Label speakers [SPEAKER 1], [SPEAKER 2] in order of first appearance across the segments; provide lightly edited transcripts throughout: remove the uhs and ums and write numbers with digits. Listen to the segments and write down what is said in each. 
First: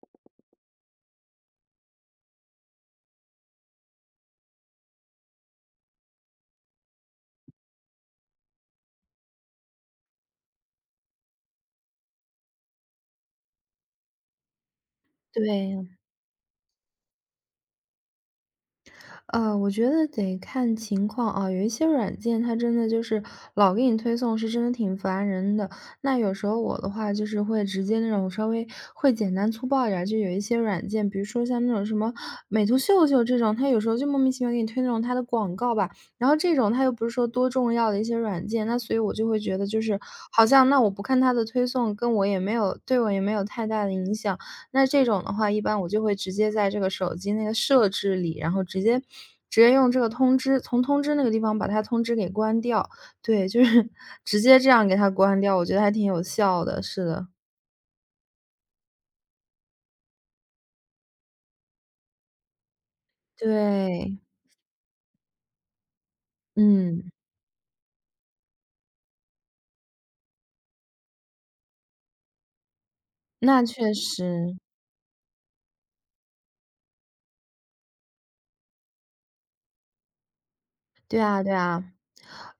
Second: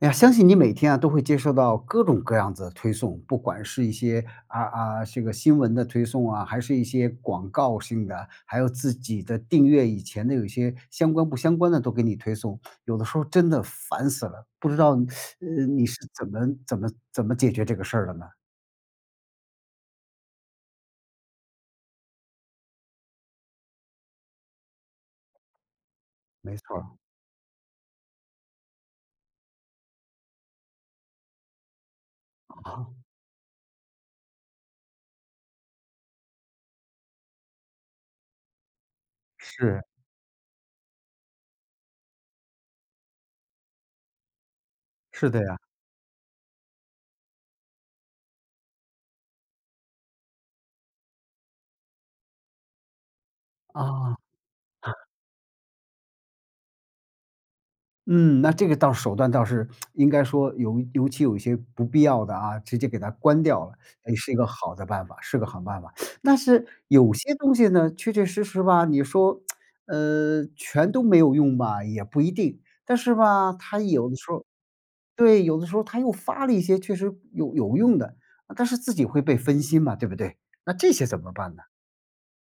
[SPEAKER 1] 哎呀，相信你每天啊都会接收到各种各样子的推送，不管是一些这个新闻的推送啊，还是一些广告性的，还有自己的订阅以前的有一些相关不相关的都给你推送，有的时候真的烦死了，不知道你
[SPEAKER 2] 对，
[SPEAKER 1] 是怎么解决这个事儿的呢？
[SPEAKER 2] 我觉得得看情况啊，有一些软件它真的就是老给你推送，是真的挺烦人的。那有时
[SPEAKER 1] 没
[SPEAKER 2] 候
[SPEAKER 1] 错
[SPEAKER 2] 我
[SPEAKER 1] 儿，
[SPEAKER 2] 的话就是会直接那种稍微会简单粗暴一点儿就有一些软件，比如说像那种什么美图
[SPEAKER 1] 啊，
[SPEAKER 2] 秀秀这种，它有时候就莫名其妙给你推那种它的广告吧，然后这种它又不是说多重要的一些软件，那所以我就会觉得就
[SPEAKER 1] 是
[SPEAKER 2] 是好像那我不看它的推送，跟我也没有对我也没有太大的影响。那这种
[SPEAKER 1] 是
[SPEAKER 2] 的
[SPEAKER 1] 的
[SPEAKER 2] 话，
[SPEAKER 1] 呀，
[SPEAKER 2] 一般我就会直接在这个手机那个设置里，然后直接用这个通知从通知那个地方把它通知给关掉。对，就是
[SPEAKER 1] 啊。
[SPEAKER 2] 直接这样给它关掉，我觉得还挺有效的，是的。
[SPEAKER 1] 嗯，那这个倒是手段倒是应该说有，尤其有一些不必要的啊，直接给它关掉了，哎，
[SPEAKER 2] 对，
[SPEAKER 1] 是一个好的办法，是个好办法。但是
[SPEAKER 2] 嗯，
[SPEAKER 1] 有些东西呢，确确实实吧，你说，全都没有用吧，也不一定。但是吧，
[SPEAKER 2] 那
[SPEAKER 1] 它
[SPEAKER 2] 确
[SPEAKER 1] 有的时候
[SPEAKER 2] 实。
[SPEAKER 1] 对，有的时候它又发了一些确实有用的，但是自己会被分心嘛，对不对？那这些怎
[SPEAKER 2] 对
[SPEAKER 1] 么
[SPEAKER 2] 啊对
[SPEAKER 1] 办呢？
[SPEAKER 2] 啊。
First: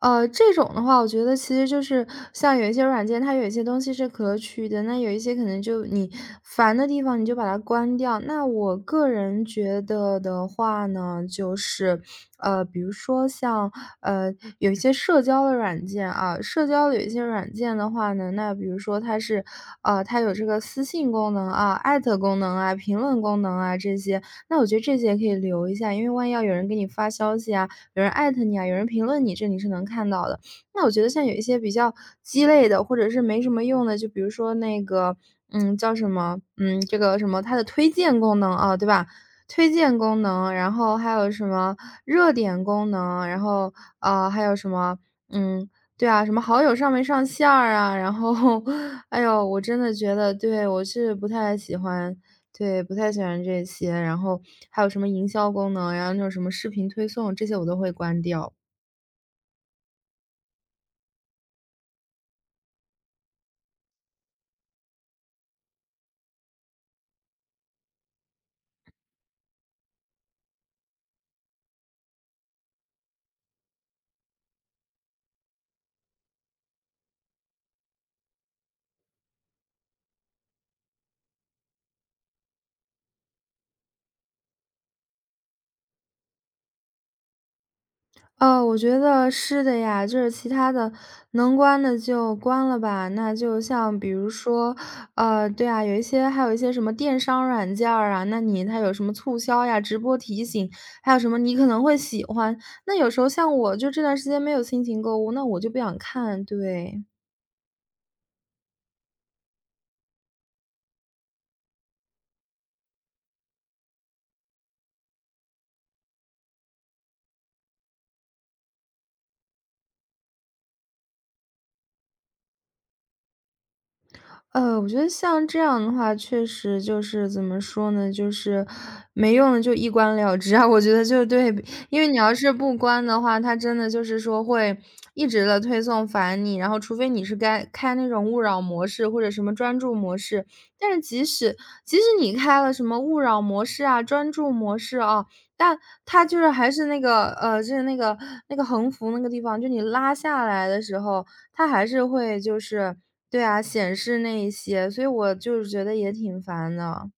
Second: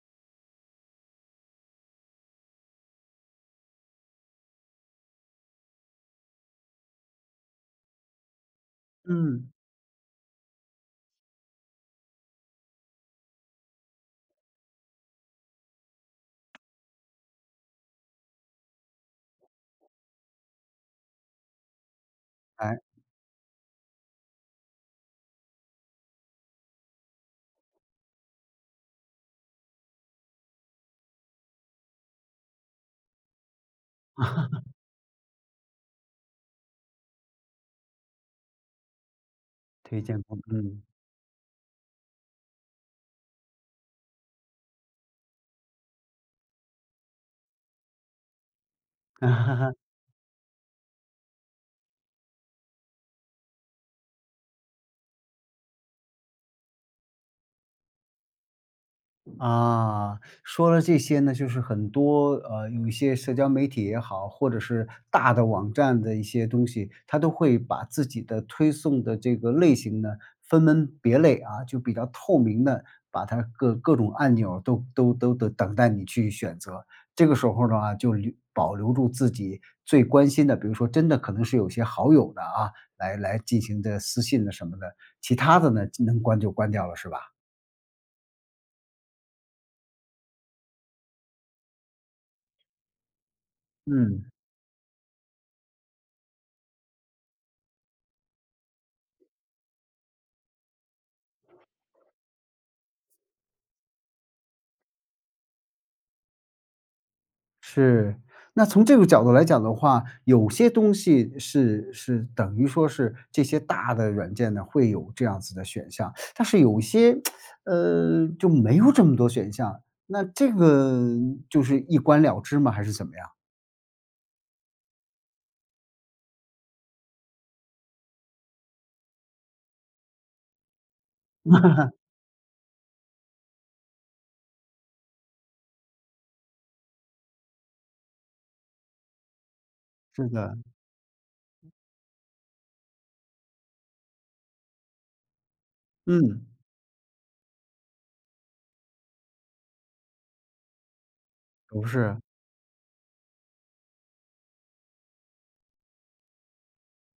[SPEAKER 2] 这种的话，我觉得其实就是像有一些软件，它有一些东西是可取的，那有一些可能就你烦的地方，你就把它关掉。那我个人
[SPEAKER 1] 嗯，
[SPEAKER 2] 觉得的话呢，就是比如说像呃有一些社交的软件啊，社交有一些软件的话呢，那比如说它是它有这个私信功能啊、艾特功能啊、
[SPEAKER 1] 哎，
[SPEAKER 2] 评论功能啊这些，那我觉得这些可以留一下，因为万一要有人给你发消息啊，有人艾特你啊，有人评论你，这你是能看到的。那我觉得像有一些比较鸡肋的，或者是没什么用的，就比如说那个，嗯，叫什么，嗯，这个什么，它的推荐功能啊，对吧？推荐
[SPEAKER 1] 推
[SPEAKER 2] 功
[SPEAKER 1] 荐过，
[SPEAKER 2] 能，然
[SPEAKER 1] 嗯。
[SPEAKER 2] 后还有什么热点功能，然后啊、还有什么，嗯，对啊，什么好友上没上线儿啊，然后，哎呦，我真 的觉得，对我是不太喜欢对，不太喜欢这些，然后还有什么营销功能然后那种什么视频推送，这些我都会关掉。
[SPEAKER 1] 啊，说了这些呢，就是很多有一些社交媒体也好，或者是大的网站的一些东西，它都会把自己的推送的这个类型呢分门别类啊，就比较透明的，把它各各种按钮都等待你去选择。这个时候的话，就留保留住自己最关心的，比如说真的可能是有些好友的啊，来来进行这私信的什么的，其他的呢能关就关掉了，是吧？
[SPEAKER 2] 哦，我觉得是的呀，就是其他的能关的就关了吧。那就像比
[SPEAKER 1] 嗯。
[SPEAKER 2] 如说，对啊，有一些还有一些什么电商软件儿啊，那你它有什么促销呀、直播提醒，还有什么你可能会喜欢。那有时候像我就这段时间没有心情购物，那我就不想看，对。
[SPEAKER 1] 是，那从这个角度来讲的话，有些东西是是等于说是这些大的软件呢，会有这样子的选项，但是有些，就没有这么多选项，那这个就是一关了之吗？还是怎么样？
[SPEAKER 2] 我觉得像这样的话，确实就是怎么说呢，就是没用的就一关了之啊。我觉得就对，因为你要是不关的话，它真的就是说会一直的推送烦你，然后除非你是该开那种勿扰模式或者什么专注模
[SPEAKER 1] 是
[SPEAKER 2] 式，
[SPEAKER 1] 的，
[SPEAKER 2] 但是即使你开了什么勿扰模式啊、专注模式啊，但它就
[SPEAKER 1] 嗯，
[SPEAKER 2] 是还是那个就是那个横幅那个地方，就你拉下来的时候。它还
[SPEAKER 1] 不
[SPEAKER 2] 是
[SPEAKER 1] 是。
[SPEAKER 2] 会就是对啊，显示那一些，所以我就是觉得也挺烦的。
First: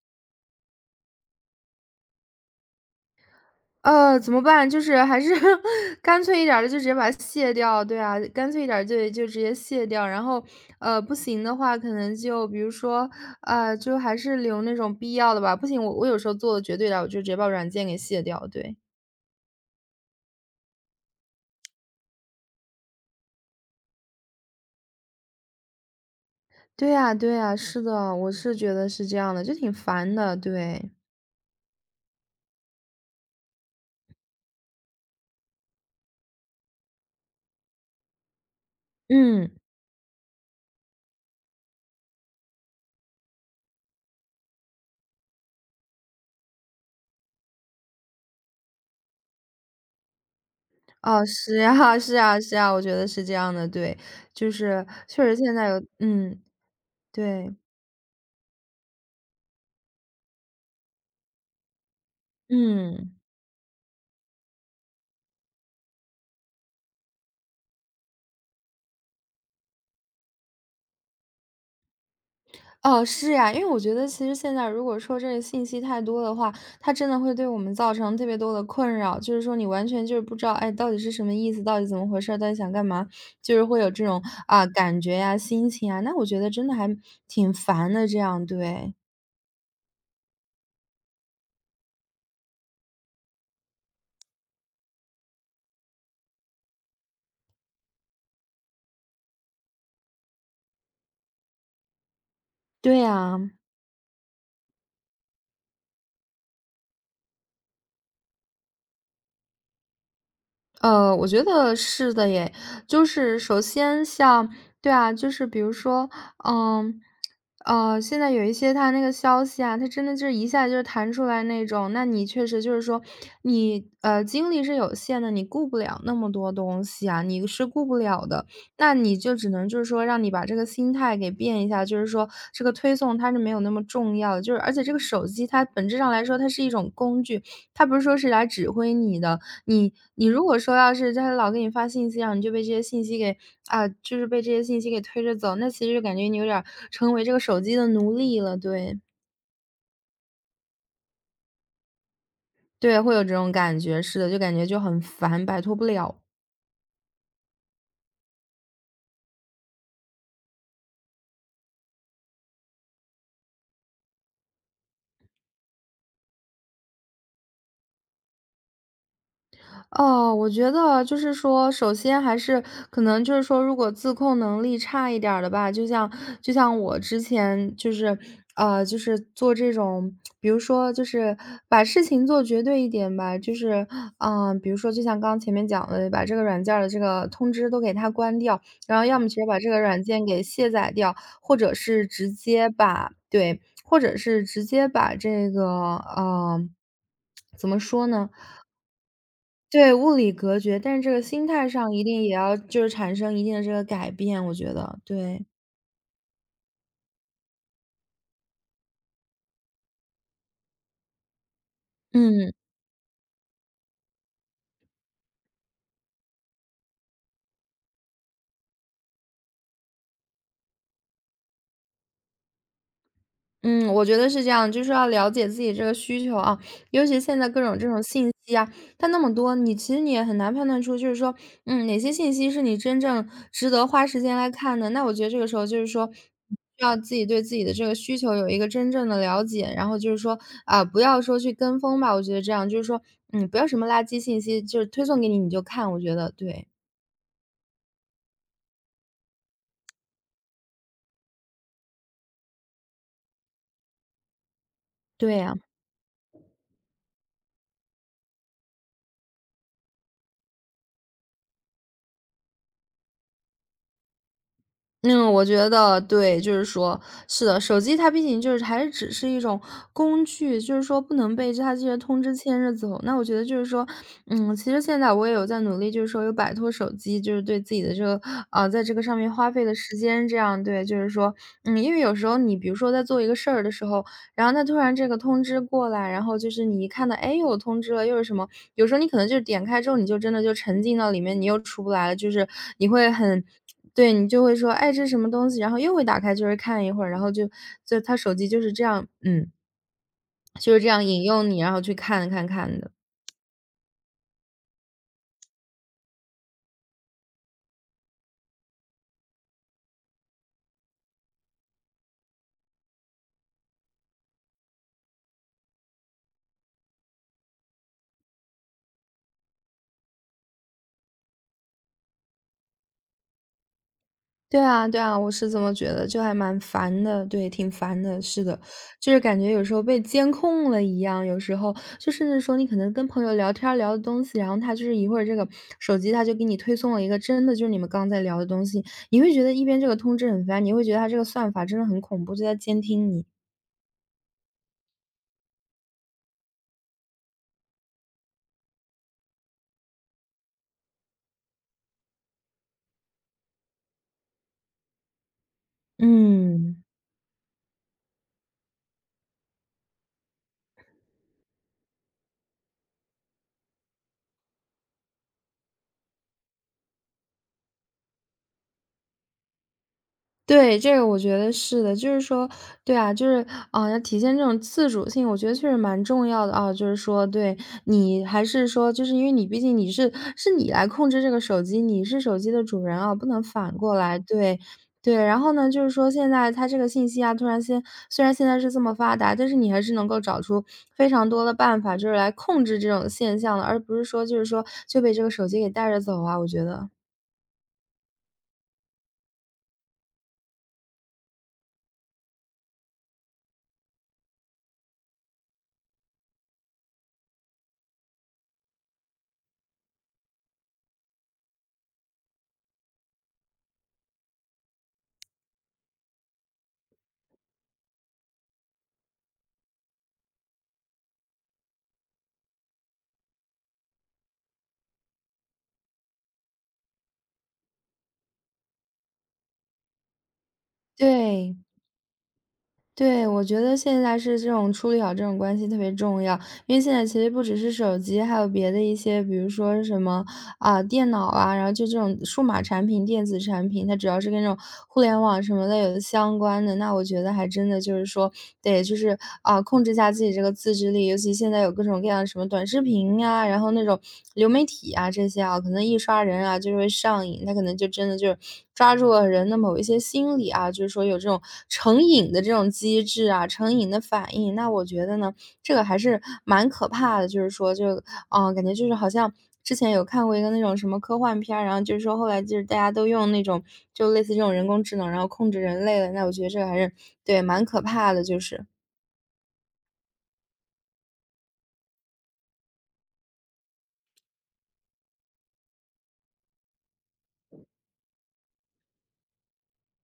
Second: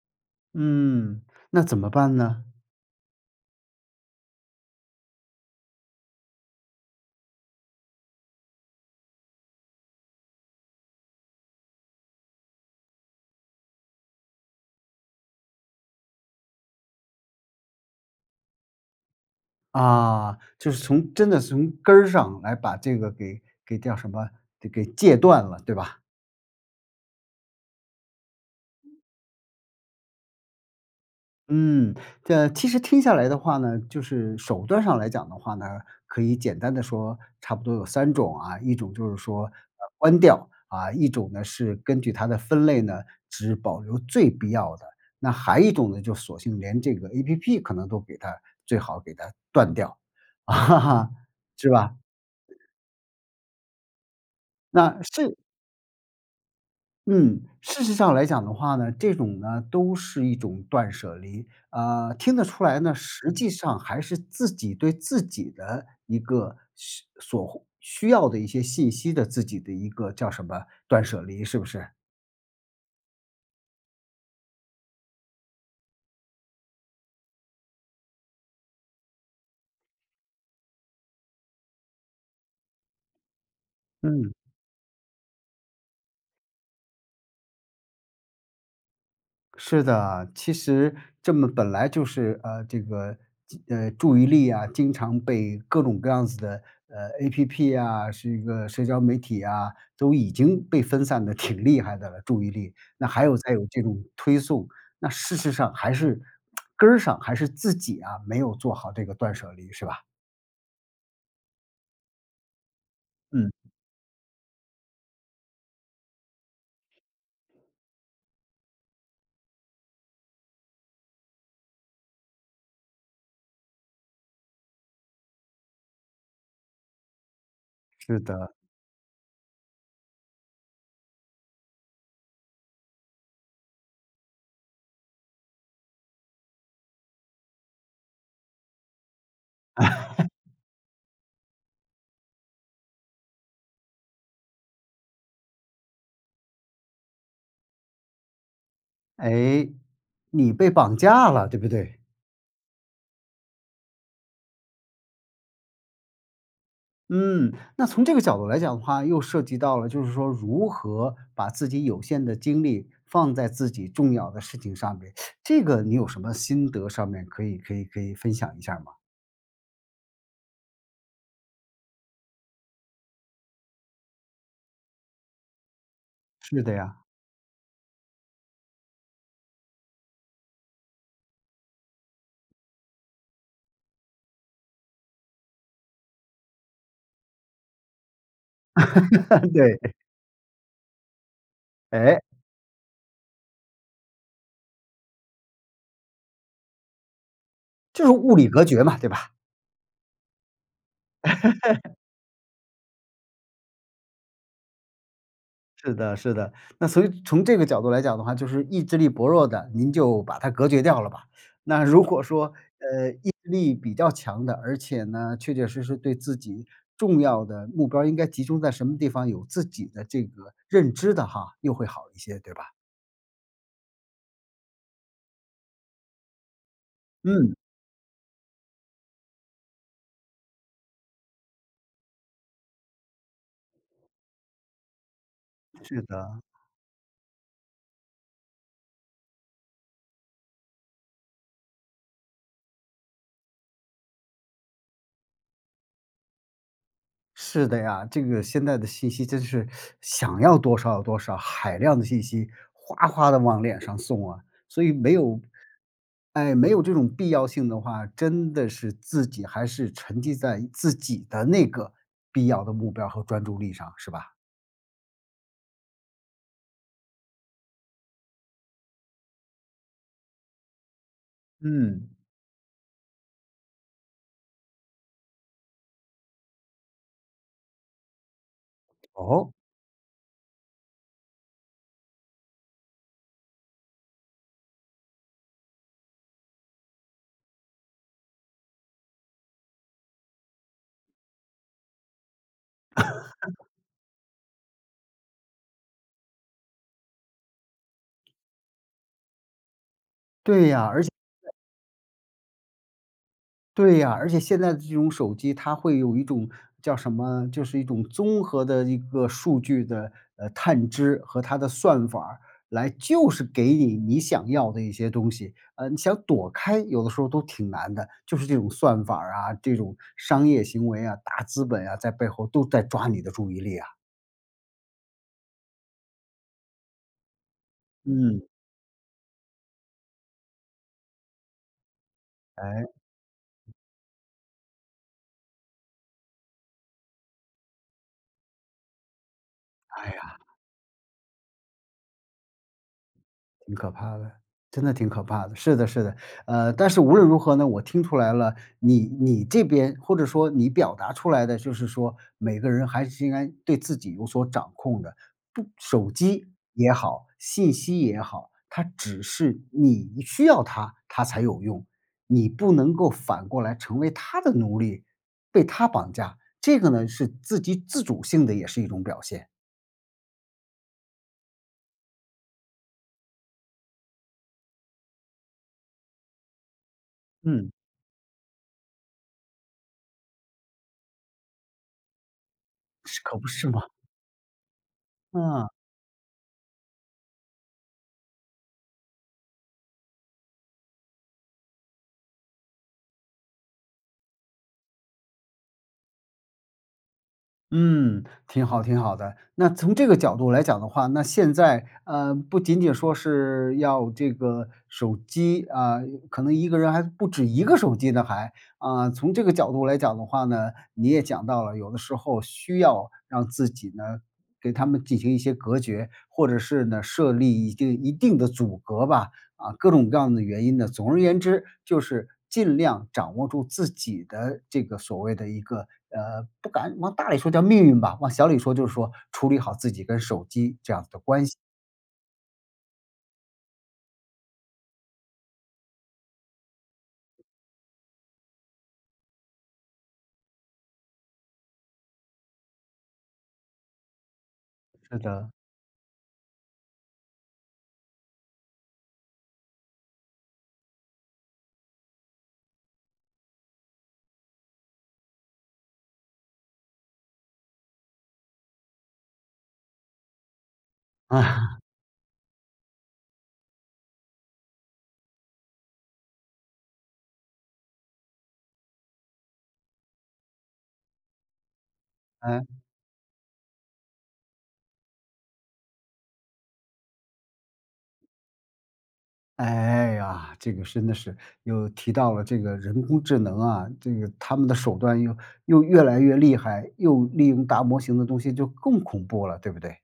[SPEAKER 1] 嗯，那怎么办呢？
[SPEAKER 2] 怎么办？就是还是 干脆一点儿的，就直接把它卸掉。对啊，干脆一点儿就直接卸掉。然后，不行的话，可能就比如说，就还是留那种必要的吧。不行，我有时候做的绝对的，我就直接把软件给卸掉。对，
[SPEAKER 1] 啊，就是从真的从根儿上来把这个给给叫什么？给给戒断了，对吧？
[SPEAKER 2] 对呀，对呀，是的，我是觉得是这样的，就挺烦的。对，
[SPEAKER 1] 嗯，这其实听下来的话呢，就是手段上来讲的话呢，可以简单的说差不多有三种啊。一种就是说，
[SPEAKER 2] 嗯。
[SPEAKER 1] 关掉，啊，一种呢是根据它的分类呢，只保留最必要的，那还一种呢，就索性连这个 APP 可能都给它最好给它断掉，哈哈，
[SPEAKER 2] 哦，是
[SPEAKER 1] 是
[SPEAKER 2] 啊，
[SPEAKER 1] 吧？
[SPEAKER 2] 是啊，是啊，我觉得是这样的，对，就是
[SPEAKER 1] 那
[SPEAKER 2] 确实
[SPEAKER 1] 是
[SPEAKER 2] 现在有，嗯，
[SPEAKER 1] 嗯，
[SPEAKER 2] 对，
[SPEAKER 1] 事实上来讲的话呢，这种呢都是一种断舍离。呃，听得出来呢，
[SPEAKER 2] 嗯，
[SPEAKER 1] 实际上还是自己对自己的一个需所需要的一些信息的自己的一个叫什么断舍离，是不是？
[SPEAKER 2] 哦，是呀，因为我觉得其实现在如果说这个信息太多的话，它真的会对我们造成特别多的困扰，就是说你完全就是不知道，哎，到底是什么意思，到底怎么回事儿到底想干嘛，就是会有这种
[SPEAKER 1] 嗯。
[SPEAKER 2] 啊、感觉呀、心情啊，那我觉得真的还挺烦的，这样，对，
[SPEAKER 1] 是的啊，其实这么本来就是这个注意力啊，经常被各种各样子的APP 啊，是一个社交媒体啊，都已经被分散的挺厉害的了。注意力，
[SPEAKER 2] 对
[SPEAKER 1] 那还有
[SPEAKER 2] 呀、
[SPEAKER 1] 再有这种推送，那事实上还是根儿上还是自己啊，没有做好这个断舍离，是吧？
[SPEAKER 2] 我觉得是的耶。就是
[SPEAKER 1] 嗯，
[SPEAKER 2] 首先像对啊，就是比如说，嗯，现在有一些它那个消息啊，它真的就是一下就是弹出来那种，那你确实就是说你，精力是有限的，你顾不了那么多东西啊，你是顾不
[SPEAKER 1] 是
[SPEAKER 2] 了的。
[SPEAKER 1] 的。
[SPEAKER 2] 那你就只能就是说让你把这个心态给变一下，就是说这个推送它是没有那么重要的，就是而且这个手机它本质上来说它是一种工具，他不是说是来指挥你的，你如果说要是他老给你发信息啊，然后你就被这些信息给啊，就是被这些信息给推着走，那其实就感觉你有点儿成为这个手机的奴隶了，对，
[SPEAKER 1] 哎，你被绑架了，对不对？
[SPEAKER 2] 对，会有这种感觉，是的，就感觉就很烦，摆脱不了。
[SPEAKER 1] 嗯，那从这个角度来讲的话，又涉及到了就是说如何把自己有限的精力放在自己重要的事情上面，这个你有什么心得上面可以分享一下吗？
[SPEAKER 2] 哦，我觉得就是说，首先还是可能就是说，如果自控能力差一点儿的吧，就
[SPEAKER 1] 是的
[SPEAKER 2] 像
[SPEAKER 1] 呀，
[SPEAKER 2] 我之前就是，就是做这种，比如说就是把事情做绝对一点吧，就是，嗯、比如说就像刚刚前面讲的，把这个软件儿的这个通知都给它关掉，然后要么直接 把这
[SPEAKER 1] 对，
[SPEAKER 2] 个软件给卸载掉，或者是
[SPEAKER 1] 哎，
[SPEAKER 2] 直接把对，或者是直接把这个，嗯、怎么说
[SPEAKER 1] 就是
[SPEAKER 2] 呢？
[SPEAKER 1] 物理隔绝嘛，对吧？
[SPEAKER 2] 对，物理隔绝，但是这个心态上一定也要就是产生一定的这个改变，我觉得，对。
[SPEAKER 1] 是的，是的。那所以从这个角度来讲的话，就是意志力薄弱的，您就把它隔绝掉了吧。那如果
[SPEAKER 2] 嗯，
[SPEAKER 1] 说，意志力比较强的，而且呢，确确实实对自己重要的目标儿应该集中在什么地方，有自己的这个认知的哈，又会好一些，对吧？
[SPEAKER 2] 嗯，我觉得是这样，就是要了解自己这个需求啊，尤其现在
[SPEAKER 1] 嗯，
[SPEAKER 2] 各种这种信息啊，它那么多，你其实你也很难判断出，就是说，嗯，哪些信息是你真正值得花时间来看的。那我觉得这个时候就是
[SPEAKER 1] 是
[SPEAKER 2] 说，
[SPEAKER 1] 的。
[SPEAKER 2] 需要自己对自己的这个需求有一个真正的了解，然后就是说，啊，不要说去跟风吧，我觉得这样就是说，嗯，不要什么垃圾信息，就是推送给你你就看，我觉得对。
[SPEAKER 1] 是的呀，这个现在的信息真是想要多少有多少，海量的信息哗哗的往脸上送啊，所以没
[SPEAKER 2] 对
[SPEAKER 1] 有
[SPEAKER 2] 呀，
[SPEAKER 1] 哎，没有这种必要性的话，真的是自己还是沉浸在自己的那个必要的目标和专注力上，是吧？
[SPEAKER 2] 嗯，我觉得对，就是说，是的，手机它毕竟就是还是只是一种工具，就是说不能被它这些
[SPEAKER 1] 嗯。
[SPEAKER 2] 通知牵着走。那我觉得就是说，嗯，其实现在我也有在努力，就是说有摆脱手机，就是对自己的这个啊、在这个上面花
[SPEAKER 1] 哦，
[SPEAKER 2] 费的时间，这样对，就是说，嗯，因为有时候你比如说在做一个事儿的时候，然后它突然这个通知过来，然后就是你一看到，哎，又有通知了，又是什么。有时候你可能就点开之后，你就真的就沉浸到里面，你又出不来了，就是你会很对，你就会说：“哎，这是什么东西？”然后又会打开就是看一会儿，然后就他手机就是这样嗯，
[SPEAKER 1] 对
[SPEAKER 2] 就是
[SPEAKER 1] 呀，
[SPEAKER 2] 这样
[SPEAKER 1] 而且
[SPEAKER 2] 引诱你，然后去看看看的。
[SPEAKER 1] 对呀，而且现在的这种手机，它会有一种叫什么，就是一种综合的一个数据的探知和它的算法儿来就是给你你想要的一些东西。呃，你想躲开，有的时候都挺难的，就是这种算法儿啊，这种商业行为啊，大资本啊，在背后都在抓你的注意力啊。
[SPEAKER 2] 对啊对啊，我是这么觉得，就还蛮烦的，对，挺烦的，是
[SPEAKER 1] 嗯，
[SPEAKER 2] 的。就是感觉有时候被监控了一样，有时候就甚至说你可能
[SPEAKER 1] 哎，
[SPEAKER 2] 跟朋友聊天儿聊的东西，然后他就是一会儿这个手机他就给你推送了一个真的就是你们刚在聊的东西，你会觉得一边这个通知
[SPEAKER 1] 哎。
[SPEAKER 2] 很烦，你会觉得他这个算法真的很恐怖，就在监听你。
[SPEAKER 1] 挺可怕的，真的挺可怕的。是的，是的，但是无论如何呢，我听出来了，你你这边或者说你表达出来的，就是说每个人还是应该对自己有所掌控的。不，手机
[SPEAKER 2] 嗯。
[SPEAKER 1] 也好，信息也好，它只是你需要它，它才有用。你不能够反过来成为它的奴隶，被它绑架。这个呢，是自己自主性的，也是一种表现。
[SPEAKER 2] 对，这个我觉得是的，就是说，对啊，就是啊、要体现这种自主性，我觉得确实蛮重要的啊。就是说，对
[SPEAKER 1] 嗯，
[SPEAKER 2] 你还是说，就是因为你毕竟你是你来控制这个手机，你是手机的主人啊，
[SPEAKER 1] 是
[SPEAKER 2] 不
[SPEAKER 1] 可
[SPEAKER 2] 能
[SPEAKER 1] 不是
[SPEAKER 2] 反
[SPEAKER 1] 吗？
[SPEAKER 2] 过来。对对，然后
[SPEAKER 1] 嗯。
[SPEAKER 2] 呢，就是说现在它这个信息啊，突然间虽然现在是这么发达，但是你还是能够找出非常多的办法，就是来控制这种现象的，而不是说就是说就被这个手机给带着走啊。我觉得，
[SPEAKER 1] 嗯，挺好挺好的。那从这个角度来讲的话，那现在，不仅仅说是要这个手机啊，可能一个人还不止一个手机呢还。啊，从这个角度来讲的话呢，你也讲到了，有的时候需要让自己呢，给他们进行一些隔绝，或者是呢，设立一定的阻隔吧。啊，各种各样的原因呢，总而言之，就是尽量掌握住自己的这个所谓的一个，不敢往大里说叫命运吧，往小里说就是说处理好自己跟手机这样子的关
[SPEAKER 2] 对。
[SPEAKER 1] 系。
[SPEAKER 2] 对，我觉得现在是这种处理好这种关系特别重要，因为现在其实不只是手机，还有别的一些，比如说什么啊、电脑啊，然后就这种数码产品、电子产品，它只要是跟这种互
[SPEAKER 1] 是
[SPEAKER 2] 联网
[SPEAKER 1] 的，
[SPEAKER 2] 什么的有相关的，那我觉得还真的就是说得就是啊、控制一下自己这个自制力，尤其现在有各种各样的什么短视频啊，然后那种流媒体啊这些啊，可能一刷人啊就是会上瘾，他可能就真的就是抓住了人的某一些心理啊，就是说有这 种
[SPEAKER 1] 啊，
[SPEAKER 2] 成瘾的这种机制啊，成瘾的反应。那我觉得呢，这个还是蛮可怕的，就是说就，嗯，感觉就是好像之前有看过一个那种什么科幻片儿，然后就是说后来就
[SPEAKER 1] 哎，
[SPEAKER 2] 是大家都用那种就类似这种人工智能，然后控制人类了，那我觉得这个还是对，蛮可怕的，就是。
[SPEAKER 1] 哎呀，这个真的是又提到了这个人工智能啊，这个他们的手段又又越来越厉害，又利用大模型的东西就更恐怖了，对不对？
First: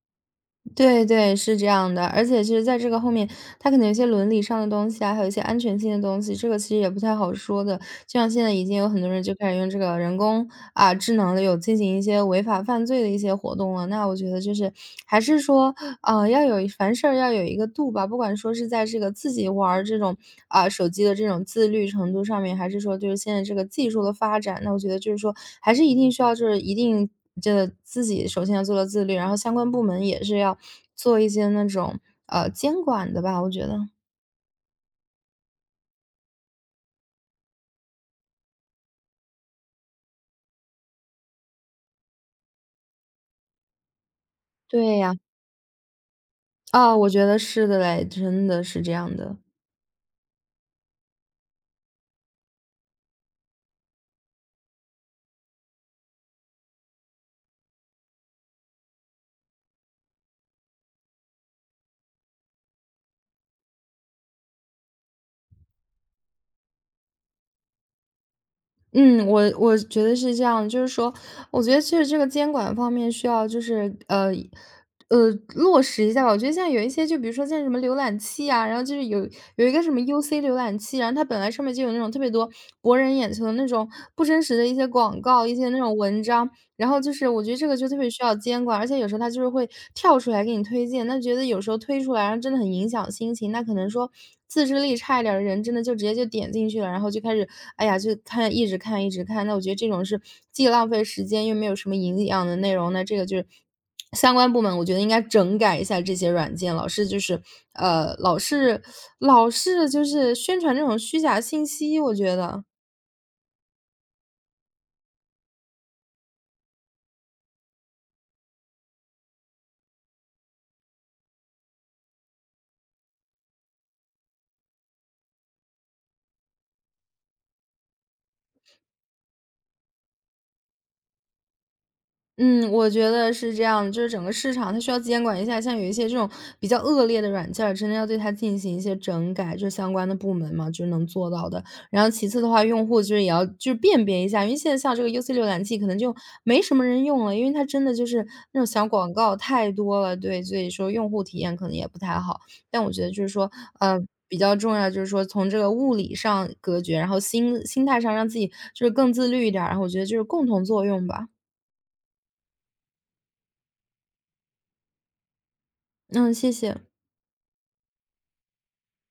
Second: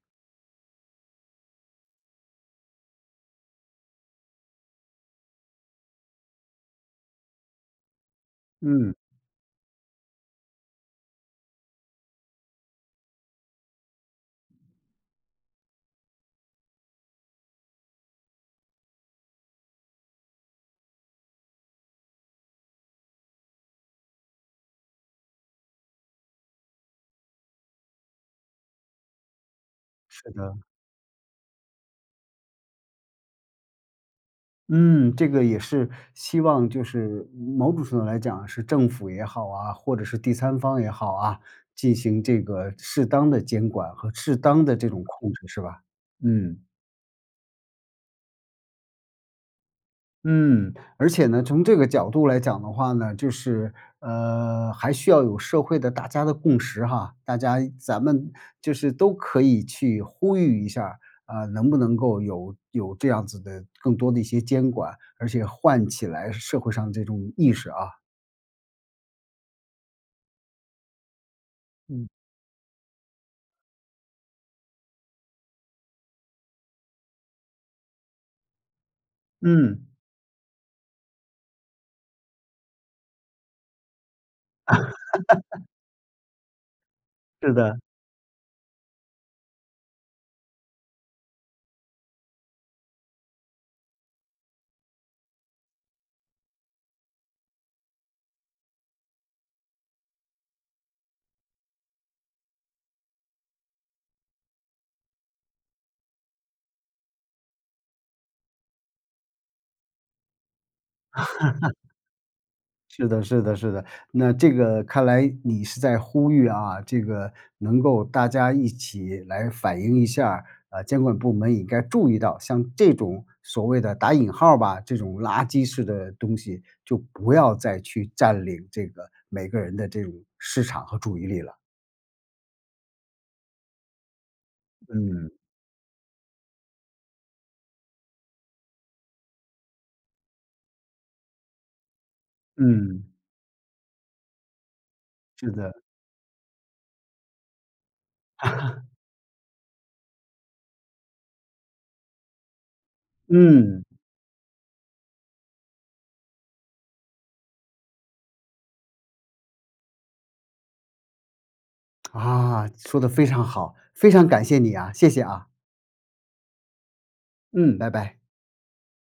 [SPEAKER 2] 对对，是这样的。而且其实在这个后面，它可能有一些伦理上的东西啊，还有一些安全性的东西，这个其实也不太好说的。就像现在已经有
[SPEAKER 1] 嗯，
[SPEAKER 2] 很多人就开始用这个人工啊智能的有进行一些违法犯罪的一些活动了，那我觉得就是还是说啊，要有凡事儿要有一个度吧，不管说是在这个自己玩儿这种啊、手机的这种自律程度上面，还是说就是现在这个技术的发展，那我觉得就是说还是一定需要就是一定这自己首先要做到自律，然后相关部门也
[SPEAKER 1] 是
[SPEAKER 2] 是
[SPEAKER 1] 的。
[SPEAKER 2] 要做一些那种监管的吧，我觉得。
[SPEAKER 1] 嗯，这个也是希望就是某种程度来讲是政府也好啊，或者是第三方也好啊，进行这个适当的监管和适当的这
[SPEAKER 2] 对
[SPEAKER 1] 种
[SPEAKER 2] 呀、
[SPEAKER 1] 控制，是吧？嗯
[SPEAKER 2] 啊、我觉得是的嘞，真的是这样的。
[SPEAKER 1] 嗯，而且呢，从这个角度来讲的话呢，就是还需要有社会的大家的共识哈，大家咱们就是都可以去呼吁一下啊，能不能够有有这样子的更多的一些监管，而且唤起来社会上这种意识啊。
[SPEAKER 2] 嗯，我觉得是这样，就是说，我觉得其实
[SPEAKER 1] 嗯，
[SPEAKER 2] 这个监管方面需要就是落实一下吧。我觉得现在有一些，就比如说像什么浏览器啊，然后就是有一个
[SPEAKER 1] 嗯，
[SPEAKER 2] 什么 UC 浏览器，然后它本来上面就有那种特别多博人眼球的那种不真实的一些广告、一些那种文章，然后就是我觉
[SPEAKER 1] 是
[SPEAKER 2] 得这个
[SPEAKER 1] 的，
[SPEAKER 2] 就特别需要监管，而且有时候它就是会跳出来给你推荐，那觉得有时候推出来，然后真的很影响心情。那可能说自制力差一点儿的人，真的就直接就点进去了，然后就开始，哎呀，就看，一直看，一直看。那我觉得这种是既浪费时间又没有什么营养的内容，那这个就是相关部门，我觉得应该整改一下这些软件，老是就是，呃，老是老是就是宣传这种虚假信息，我觉得。
[SPEAKER 1] 是的，是的，是的。那这个看来你是在呼吁啊，这个能够大家一起来反映一下儿，监管部门也该注意到，像这种所谓的打引号儿吧，这种垃圾式的东西，就不要再去占领这个每个人的这种市场和注意力了。
[SPEAKER 2] 嗯，我觉得是这样的，就是整个市场它需要监
[SPEAKER 1] 嗯，
[SPEAKER 2] 管一下，像有一些这种比较恶劣的软件儿真的要对它进行一些整改，就是相关的部门嘛，就是能做到的。然后其次的话，用户
[SPEAKER 1] 嗯，
[SPEAKER 2] 就是也要就是辨别一下，因为现在像这个 UC 浏
[SPEAKER 1] 是
[SPEAKER 2] 览
[SPEAKER 1] 的，
[SPEAKER 2] 器可能就没什么人用了，因为它真的就是那种小广告太多了，对，所以说用户体验可能也不太好。但我觉得就是说，
[SPEAKER 1] 嗯，
[SPEAKER 2] 呃，比较重要就是说从这个物理上隔绝，然后心态上让自己就是更自律一点儿然后我觉得就是共同作用吧。
[SPEAKER 1] 啊，说的非常好，非常感谢你啊，谢谢啊，
[SPEAKER 2] 嗯，谢谢。
[SPEAKER 1] 嗯，拜拜。